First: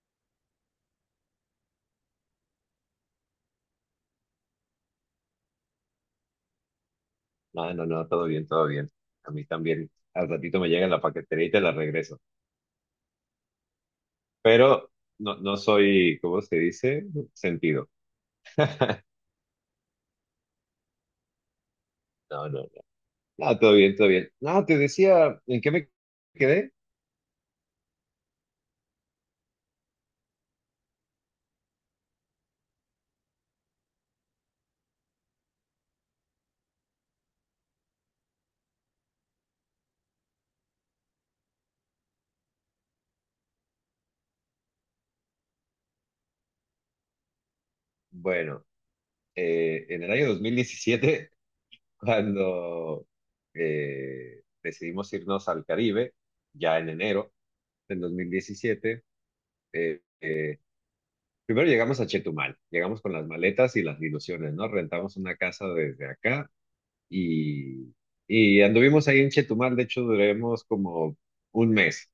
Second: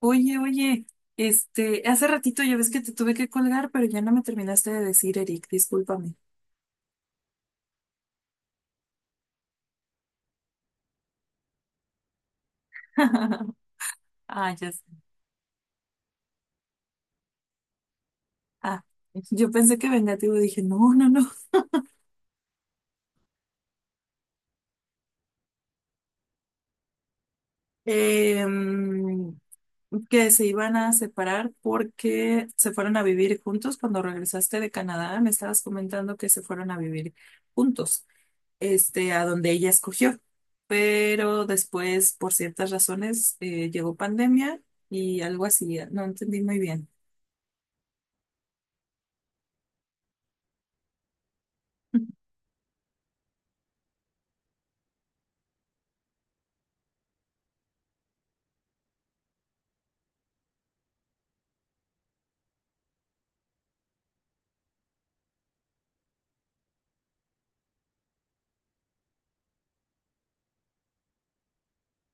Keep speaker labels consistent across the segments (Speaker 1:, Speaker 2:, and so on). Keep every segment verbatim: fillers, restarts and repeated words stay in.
Speaker 1: Oye, oye, este, hace ratito ya ves que te tuve que colgar, pero ya no me terminaste de decir, Eric, discúlpame.
Speaker 2: No, no, no, todo bien, todo bien. A mí también. Al ratito me llega la paquetería y te la regreso.
Speaker 1: Ah, ya sé.
Speaker 2: Pero no, no soy, ¿cómo se dice? Sentido.
Speaker 1: Ah, yo pensé que vengativo, dije, no, no, no.
Speaker 2: No, no, no. No, todo bien, todo bien. No, te decía, ¿en qué me quedé?
Speaker 1: Em, que se iban a separar porque se fueron a vivir juntos. Cuando regresaste de Canadá, me estabas comentando que se fueron a vivir juntos, este, a donde ella escogió. Pero después, por ciertas razones, eh, llegó pandemia y algo así, no entendí muy bien.
Speaker 2: Bueno, eh, en el año dos mil diecisiete cuando eh, decidimos irnos al Caribe, ya en enero del dos mil diecisiete. eh, eh, Primero llegamos a Chetumal, llegamos con las maletas y las ilusiones, ¿no? Rentamos una casa desde acá y, y anduvimos ahí en Chetumal. De hecho, duramos como un mes.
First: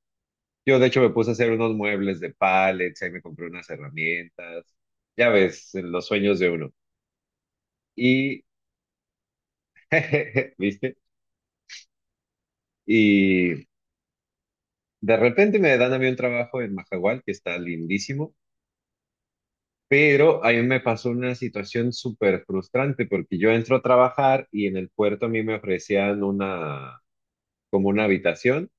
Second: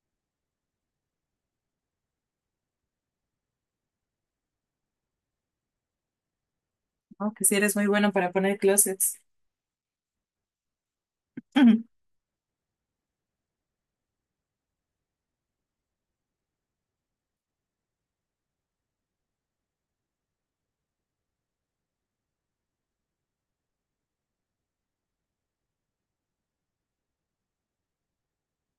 Speaker 2: Yo de hecho me puse a hacer unos muebles de pallets, ahí me compré unas herramientas, ya ves, los sueños de uno.
Speaker 1: Oh, que si eres muy bueno para
Speaker 2: Y,
Speaker 1: poner closets.
Speaker 2: ¿viste? Y de repente me dan a mí un trabajo en Majahual, que está lindísimo, pero ahí me pasó una situación súper frustrante porque yo entro a trabajar y en el puerto a mí me ofrecían una, como una habitación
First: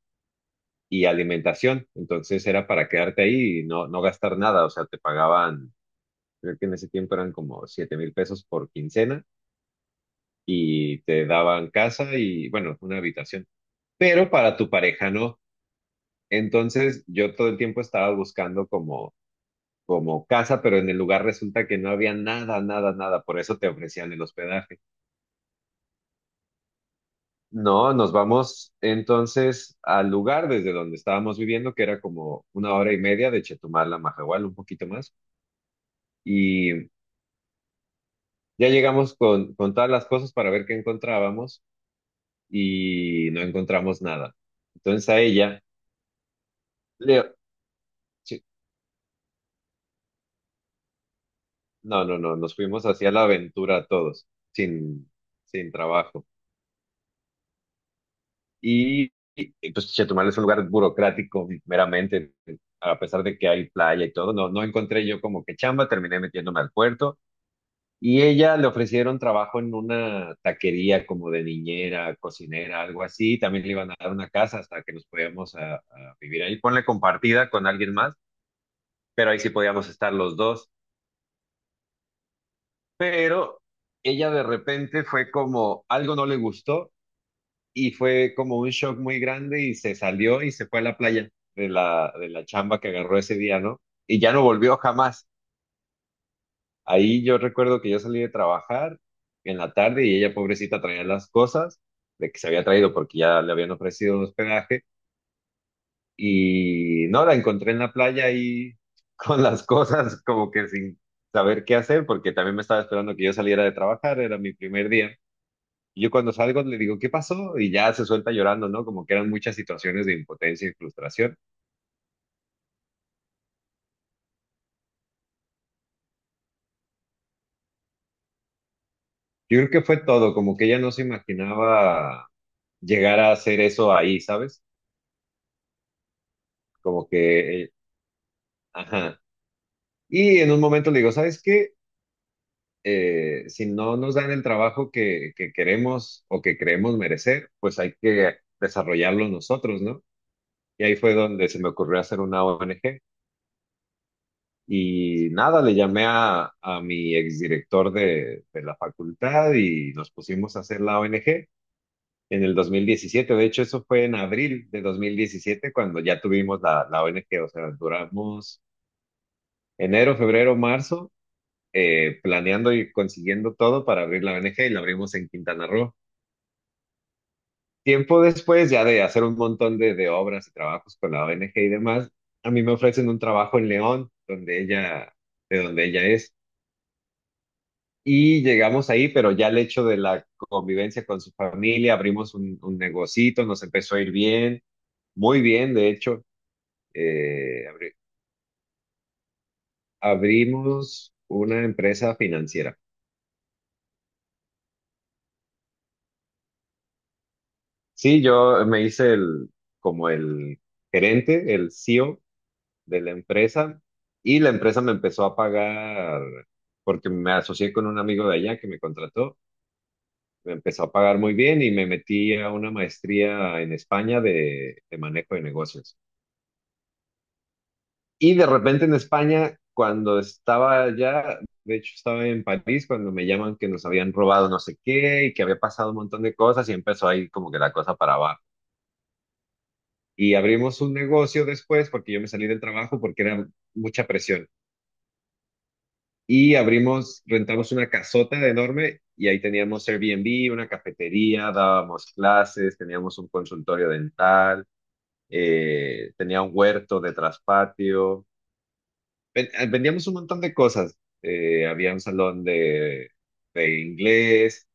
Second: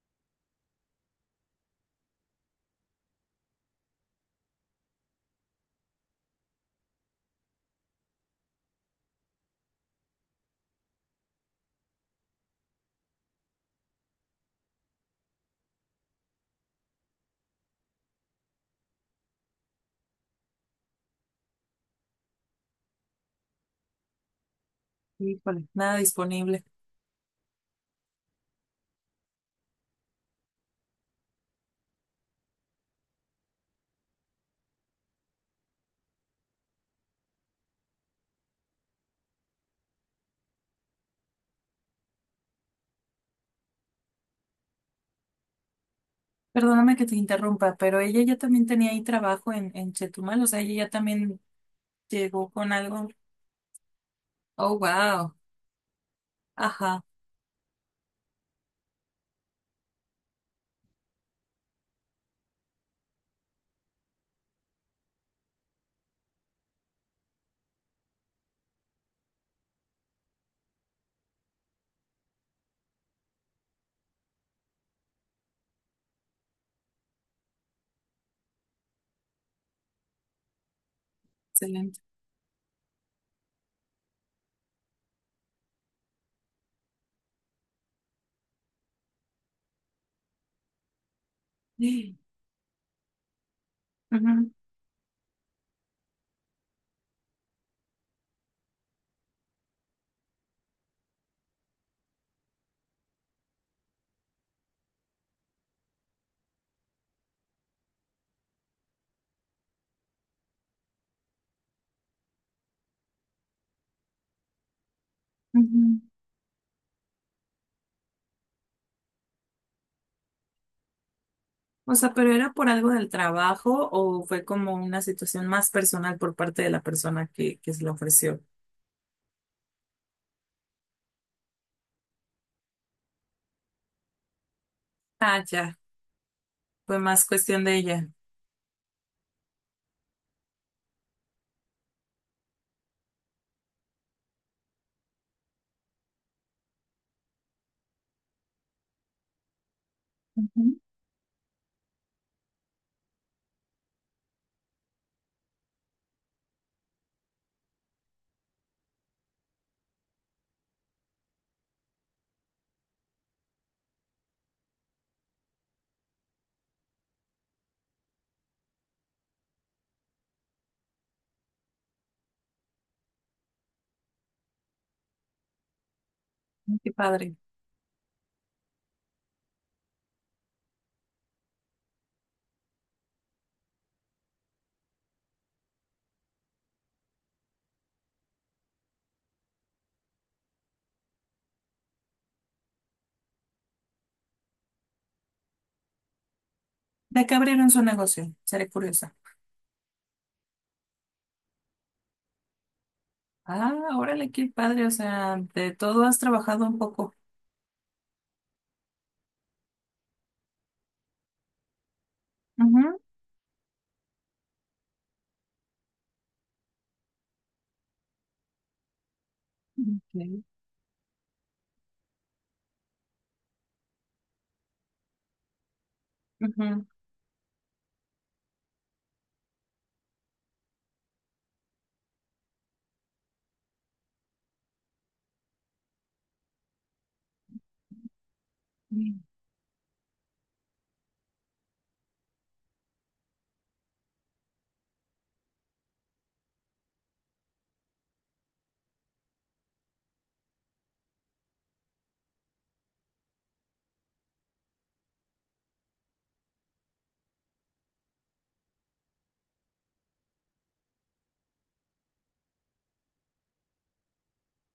Speaker 2: y alimentación. Entonces era para quedarte ahí y no, no gastar nada. O sea, te pagaban, creo que en ese tiempo eran como siete mil pesos por quincena y te daban casa y, bueno, una habitación. Pero para tu pareja no. Entonces yo todo el tiempo estaba buscando como, como casa, pero en el lugar resulta que no había nada, nada, nada. Por eso te ofrecían el hospedaje.
Speaker 1: Híjole, nada disponible.
Speaker 2: No, nos vamos entonces al lugar desde donde estábamos viviendo, que era como una hora y media de Chetumal a Mahahual, un poquito más. Y Ya llegamos con, con todas las cosas para ver qué encontrábamos y no encontramos nada. Entonces a ella,
Speaker 1: Perdóname que te
Speaker 2: Leo,
Speaker 1: interrumpa, pero ella ya
Speaker 2: sí,
Speaker 1: también tenía ahí trabajo en, en Chetumal, o sea, ella ya también
Speaker 2: no, no, no,
Speaker 1: llegó
Speaker 2: nos
Speaker 1: con
Speaker 2: fuimos
Speaker 1: algo.
Speaker 2: hacia la aventura todos,
Speaker 1: Oh,
Speaker 2: sin,
Speaker 1: wow.
Speaker 2: sin trabajo.
Speaker 1: Ajá,
Speaker 2: Y, y, pues Chetumal es un lugar burocrático meramente, a pesar de que hay playa y todo. No, no encontré yo como que chamba, terminé metiéndome al puerto. Y ella le ofrecieron trabajo en una taquería como de niñera, cocinera, algo así. También le iban a dar una casa hasta que nos podíamos a, a vivir ahí. Ponle compartida con alguien más, pero ahí sí podíamos estar los dos.
Speaker 1: excelente.
Speaker 2: Pero ella de repente fue como, algo no le gustó y fue como un shock muy grande y se salió y se fue a la playa de la,
Speaker 1: Sí.
Speaker 2: de la chamba que agarró ese día, ¿no? Y ya no
Speaker 1: Ujú,
Speaker 2: volvió jamás. Ahí yo recuerdo que yo salí de trabajar en la tarde y ella, pobrecita, traía las cosas de que se había traído porque ya le habían ofrecido un hospedaje y no, la encontré en la playa ahí con las cosas como que sin saber qué hacer, porque también me estaba esperando que yo saliera de trabajar, era mi primer día.
Speaker 1: ujú.
Speaker 2: Y yo cuando salgo le digo, ¿qué pasó? Y ya se suelta llorando, ¿no? Como que eran muchas situaciones de impotencia y frustración.
Speaker 1: O sea, pero era por algo del trabajo o fue como una situación más personal por parte de la persona que, que se lo ofreció.
Speaker 2: Yo creo que fue todo, como que ella no se imaginaba llegar a hacer eso ahí, ¿sabes?
Speaker 1: Ah, ya, fue
Speaker 2: Como
Speaker 1: más
Speaker 2: que...
Speaker 1: cuestión
Speaker 2: eh,
Speaker 1: de ella.
Speaker 2: Ajá. Y en un momento le digo, ¿sabes qué? Eh, si no nos dan el trabajo que, que queremos o que creemos merecer, pues hay que desarrollarlo nosotros, ¿no? Y ahí fue donde se me ocurrió hacer una O N G. Y nada, le llamé a, a mi exdirector de, de la facultad y nos pusimos a hacer la O N G en el dos mil diecisiete. De hecho, eso fue en abril de dos mil diecisiete, cuando ya tuvimos la, la O N G. O sea, duramos enero, febrero, marzo, eh, planeando y consiguiendo todo para abrir la O N G, y la abrimos en Quintana Roo.
Speaker 1: Ujú, qué padre.
Speaker 2: Tiempo después, ya de hacer un montón de, de obras y trabajos con la O N G y demás, a mí me ofrecen un trabajo en León, donde ella, de donde ella es. Y llegamos ahí, pero ya el hecho de la convivencia con su familia, abrimos un, un negocito, nos empezó a ir bien, muy bien, de hecho.
Speaker 1: ¿De qué
Speaker 2: eh,
Speaker 1: abrieron su
Speaker 2: abri-
Speaker 1: negocio? Seré curiosa.
Speaker 2: Abrimos una empresa financiera.
Speaker 1: Ah, órale, qué padre, o sea, de todo has trabajado un poco.
Speaker 2: Sí, yo me hice el, como el gerente, el C E O
Speaker 1: Ujú.
Speaker 2: de la empresa, y la empresa me empezó a pagar, porque me asocié con un amigo de allá que me contrató,
Speaker 1: Ok,
Speaker 2: me empezó a pagar muy bien, y me metí a una maestría en España de, de manejo de negocios. Y de repente en España, cuando estaba allá, de hecho estaba en París, cuando me llaman que nos habían robado no sé qué y que había pasado un montón de cosas, y empezó ahí como que la cosa para abajo.
Speaker 1: ujú.
Speaker 2: Y abrimos un negocio después, porque yo me salí del trabajo porque era mucha presión. Y abrimos, rentamos una casota enorme, y ahí teníamos Airbnb, una cafetería, dábamos clases, teníamos un consultorio dental, eh, tenía un huerto de traspatio, Ven- eh, vendíamos un montón de cosas. Eh, había un salón de, de inglés,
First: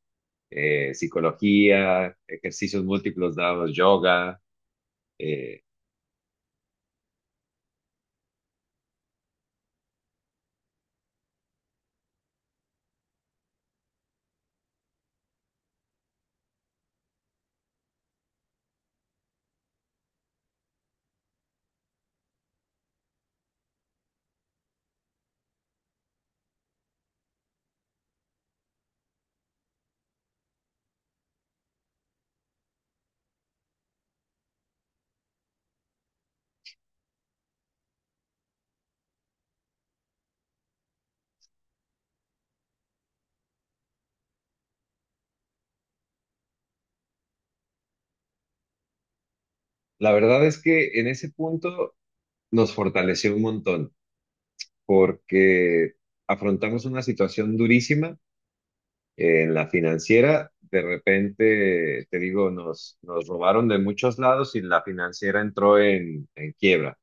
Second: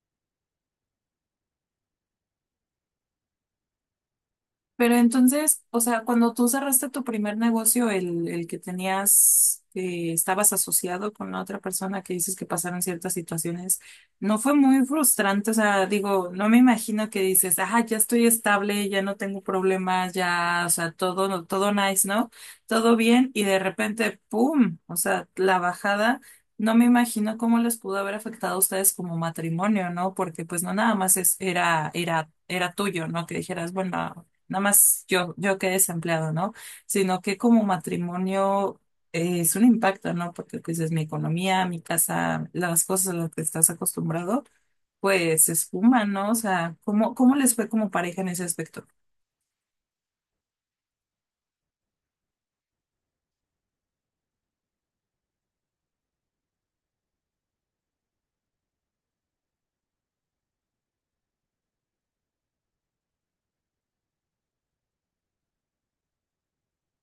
Speaker 2: eh, psicología, ejercicios múltiplos, dábamos yoga.
Speaker 1: Pero
Speaker 2: eh.
Speaker 1: entonces, o sea, cuando tú cerraste tu primer negocio, el, el que tenías, eh, estabas asociado con la otra persona que dices que pasaron ciertas situaciones, ¿no fue muy frustrante? O sea, digo, no me imagino que dices, ah, ya estoy estable, ya no tengo problemas, ya, o sea, todo, no, todo nice, ¿no? Todo bien, y de repente, ¡pum! O sea, la bajada. No me imagino cómo les pudo haber afectado a ustedes como matrimonio, ¿no? Porque pues no nada más es, era, era, era tuyo, ¿no? Que dijeras, bueno, nada más yo, yo quedé desempleado, ¿no? Sino que como matrimonio eh, es un impacto, ¿no? Porque pues es mi economía, mi casa, las cosas a las que estás acostumbrado, pues se esfuman, ¿no? O sea, ¿cómo, ¿cómo les fue como pareja en ese aspecto?
Speaker 2: La verdad es que en ese punto nos fortaleció un montón, porque afrontamos una situación durísima. En la financiera, de repente, te digo, nos, nos robaron de muchos lados y la financiera entró en, en quiebra.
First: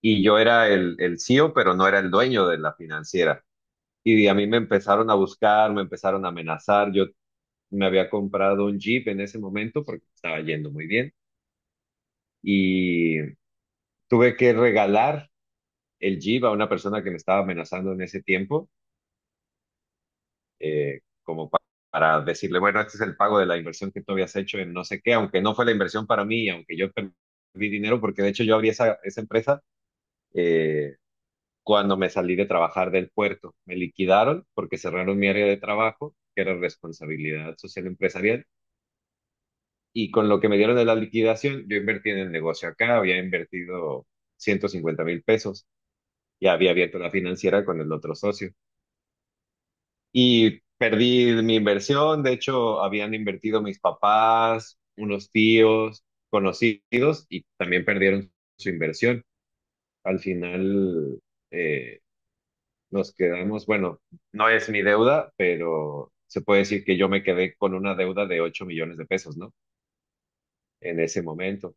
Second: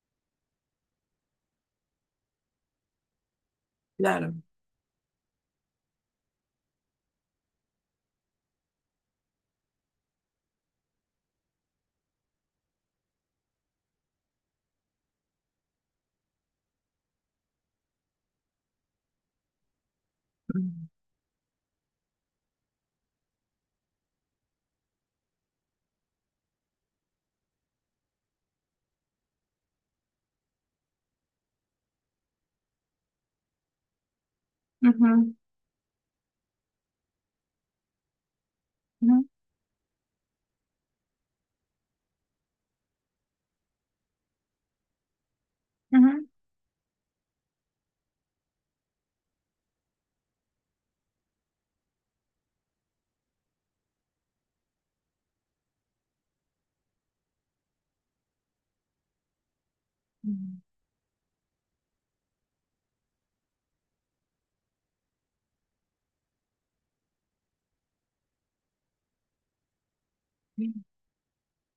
Speaker 2: Y yo era el, el C E O, pero no era el dueño de la financiera. Y a
Speaker 1: Claro.
Speaker 2: mí me empezaron a buscar, me empezaron a amenazar. Yo me había comprado un Jeep en ese momento porque estaba yendo muy bien. Y tuve que regalar el Jeep a una persona que me estaba amenazando en ese tiempo,
Speaker 1: Mm.
Speaker 2: eh, como pa- para decirle, bueno, este es el pago de la inversión que tú habías hecho en no sé qué, aunque no fue la inversión para mí, aunque yo perdí dinero, porque de hecho yo abrí esa, esa empresa eh, cuando me salí de trabajar del puerto. Me liquidaron porque cerraron mi
Speaker 1: Ujú,
Speaker 2: área de trabajo, que era responsabilidad social empresarial,
Speaker 1: ujú,
Speaker 2: y con lo que me dieron de la liquidación, yo invertí en el negocio acá, había invertido ciento cincuenta mil pesos.
Speaker 1: ujú.
Speaker 2: Y había abierto la financiera con el otro socio. Y perdí mi inversión. De hecho, habían invertido mis papás, unos tíos, conocidos, y también perdieron su inversión. Al final, eh, nos quedamos, bueno, no es mi deuda, pero se puede decir que yo me quedé con una deuda de ocho millones de pesos, ¿no? En ese momento.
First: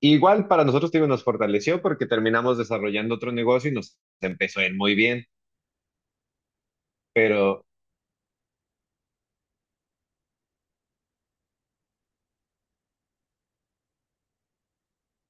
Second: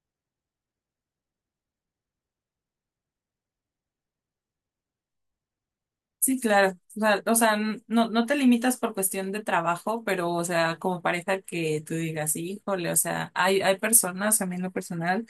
Speaker 2: Igual para nosotros, digo, nos fortaleció porque terminamos desarrollando otro negocio y nos empezó a ir muy bien.
Speaker 1: Sí, claro. O sea, o sea,
Speaker 2: Pero.
Speaker 1: n- no, no te limitas por cuestión de trabajo, pero, o sea, como pareja que tú digas, híjole, o sea, hay, hay personas, a mí en lo personal,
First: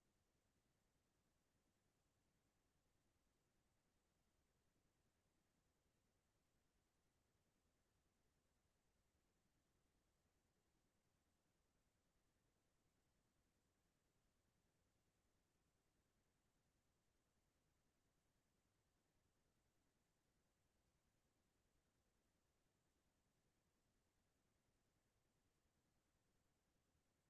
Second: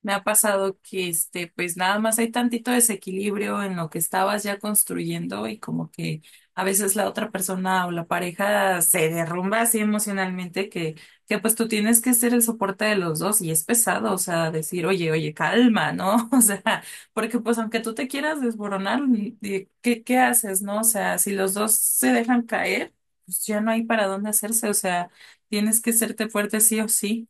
Speaker 1: me ha pasado que, este, pues nada más hay tantito desequilibrio en lo que estabas ya construyendo y como que a veces la otra persona o la pareja se derrumba así emocionalmente que, que pues tú tienes que ser el soporte de los dos y es pesado, o sea, decir, oye, oye, calma, ¿no? O sea, porque pues aunque tú te quieras desboronar, ni- ni- ¿qué, qué haces, no? O sea, si los dos se dejan caer, pues ya no hay para dónde hacerse. O sea, tienes que serte fuerte sí o sí.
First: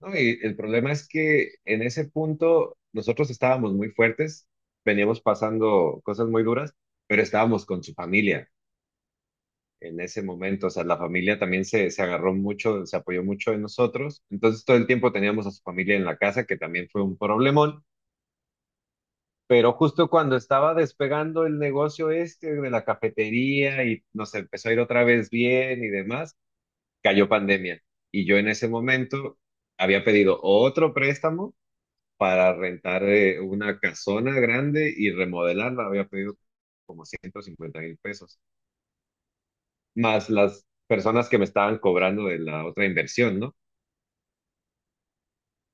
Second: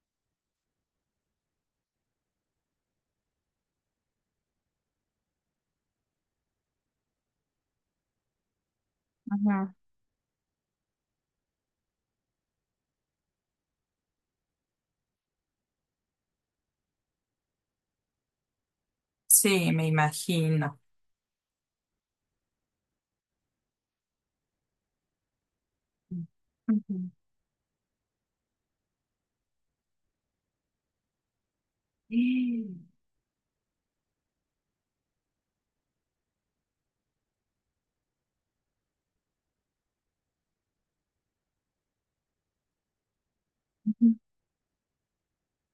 Speaker 2: No, y el problema es que en ese punto nosotros estábamos muy fuertes, veníamos pasando cosas muy duras, pero estábamos con su familia
Speaker 1: Ajá.
Speaker 2: en ese momento. O sea, la familia también se, se agarró mucho, se apoyó mucho en nosotros. Entonces todo el tiempo teníamos a su familia en la casa, que también fue un problemón.
Speaker 1: Sí,
Speaker 2: Pero
Speaker 1: me
Speaker 2: justo cuando estaba
Speaker 1: imagino.
Speaker 2: despegando el negocio este de la cafetería y nos empezó a ir otra vez bien y demás,
Speaker 1: Ujú.
Speaker 2: cayó pandemia. Y yo en ese momento había pedido otro préstamo para rentar eh, una casona grande y remodelarla. Había pedido ciento cincuenta mil pesos, más las personas que me estaban cobrando de la otra inversión, ¿no?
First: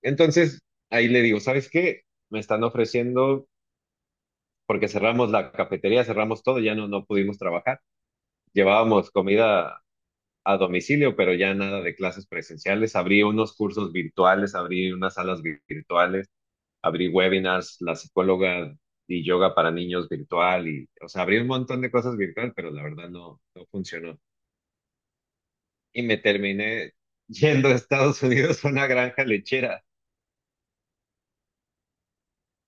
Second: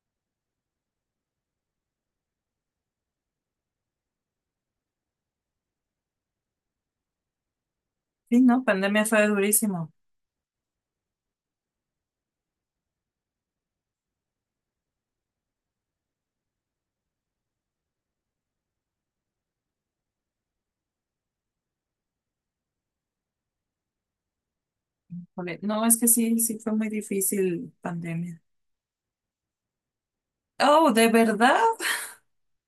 Speaker 2: Entonces, ahí le digo, ¿sabes qué? Me están ofreciendo, porque cerramos la cafetería, cerramos todo, ya no, no pudimos trabajar.
Speaker 1: Sí, no, pandemia
Speaker 2: Llevábamos
Speaker 1: fue
Speaker 2: comida
Speaker 1: durísimo.
Speaker 2: a domicilio, pero ya nada de clases presenciales. Abrí unos cursos virtuales, abrí unas salas vi- virtuales, abrí webinars, la psicóloga y yoga para niños virtual y, o sea, abrí un montón de cosas virtual, pero la verdad no, no funcionó.
Speaker 1: Híjole, no, es
Speaker 2: Y
Speaker 1: que
Speaker 2: me
Speaker 1: sí, sí fue muy
Speaker 2: terminé yendo
Speaker 1: difícil
Speaker 2: a Estados
Speaker 1: pandemia.
Speaker 2: Unidos a una granja lechera.
Speaker 1: Oh, ¿de verdad?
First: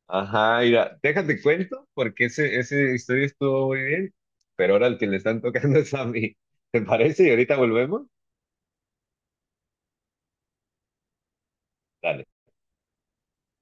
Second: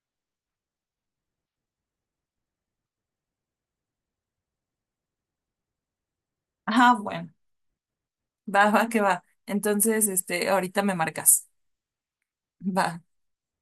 Speaker 2: Ajá, mira, déjate cuento, porque ese, ese historia estuvo muy bien, pero ahora el que le están tocando es a mí. ¿Te
Speaker 1: Ah,
Speaker 2: parece? Y
Speaker 1: bueno,
Speaker 2: ahorita volvemos.
Speaker 1: va, va, que va. Entonces, este, ahorita me marcas.
Speaker 2: Dale.
Speaker 1: Va.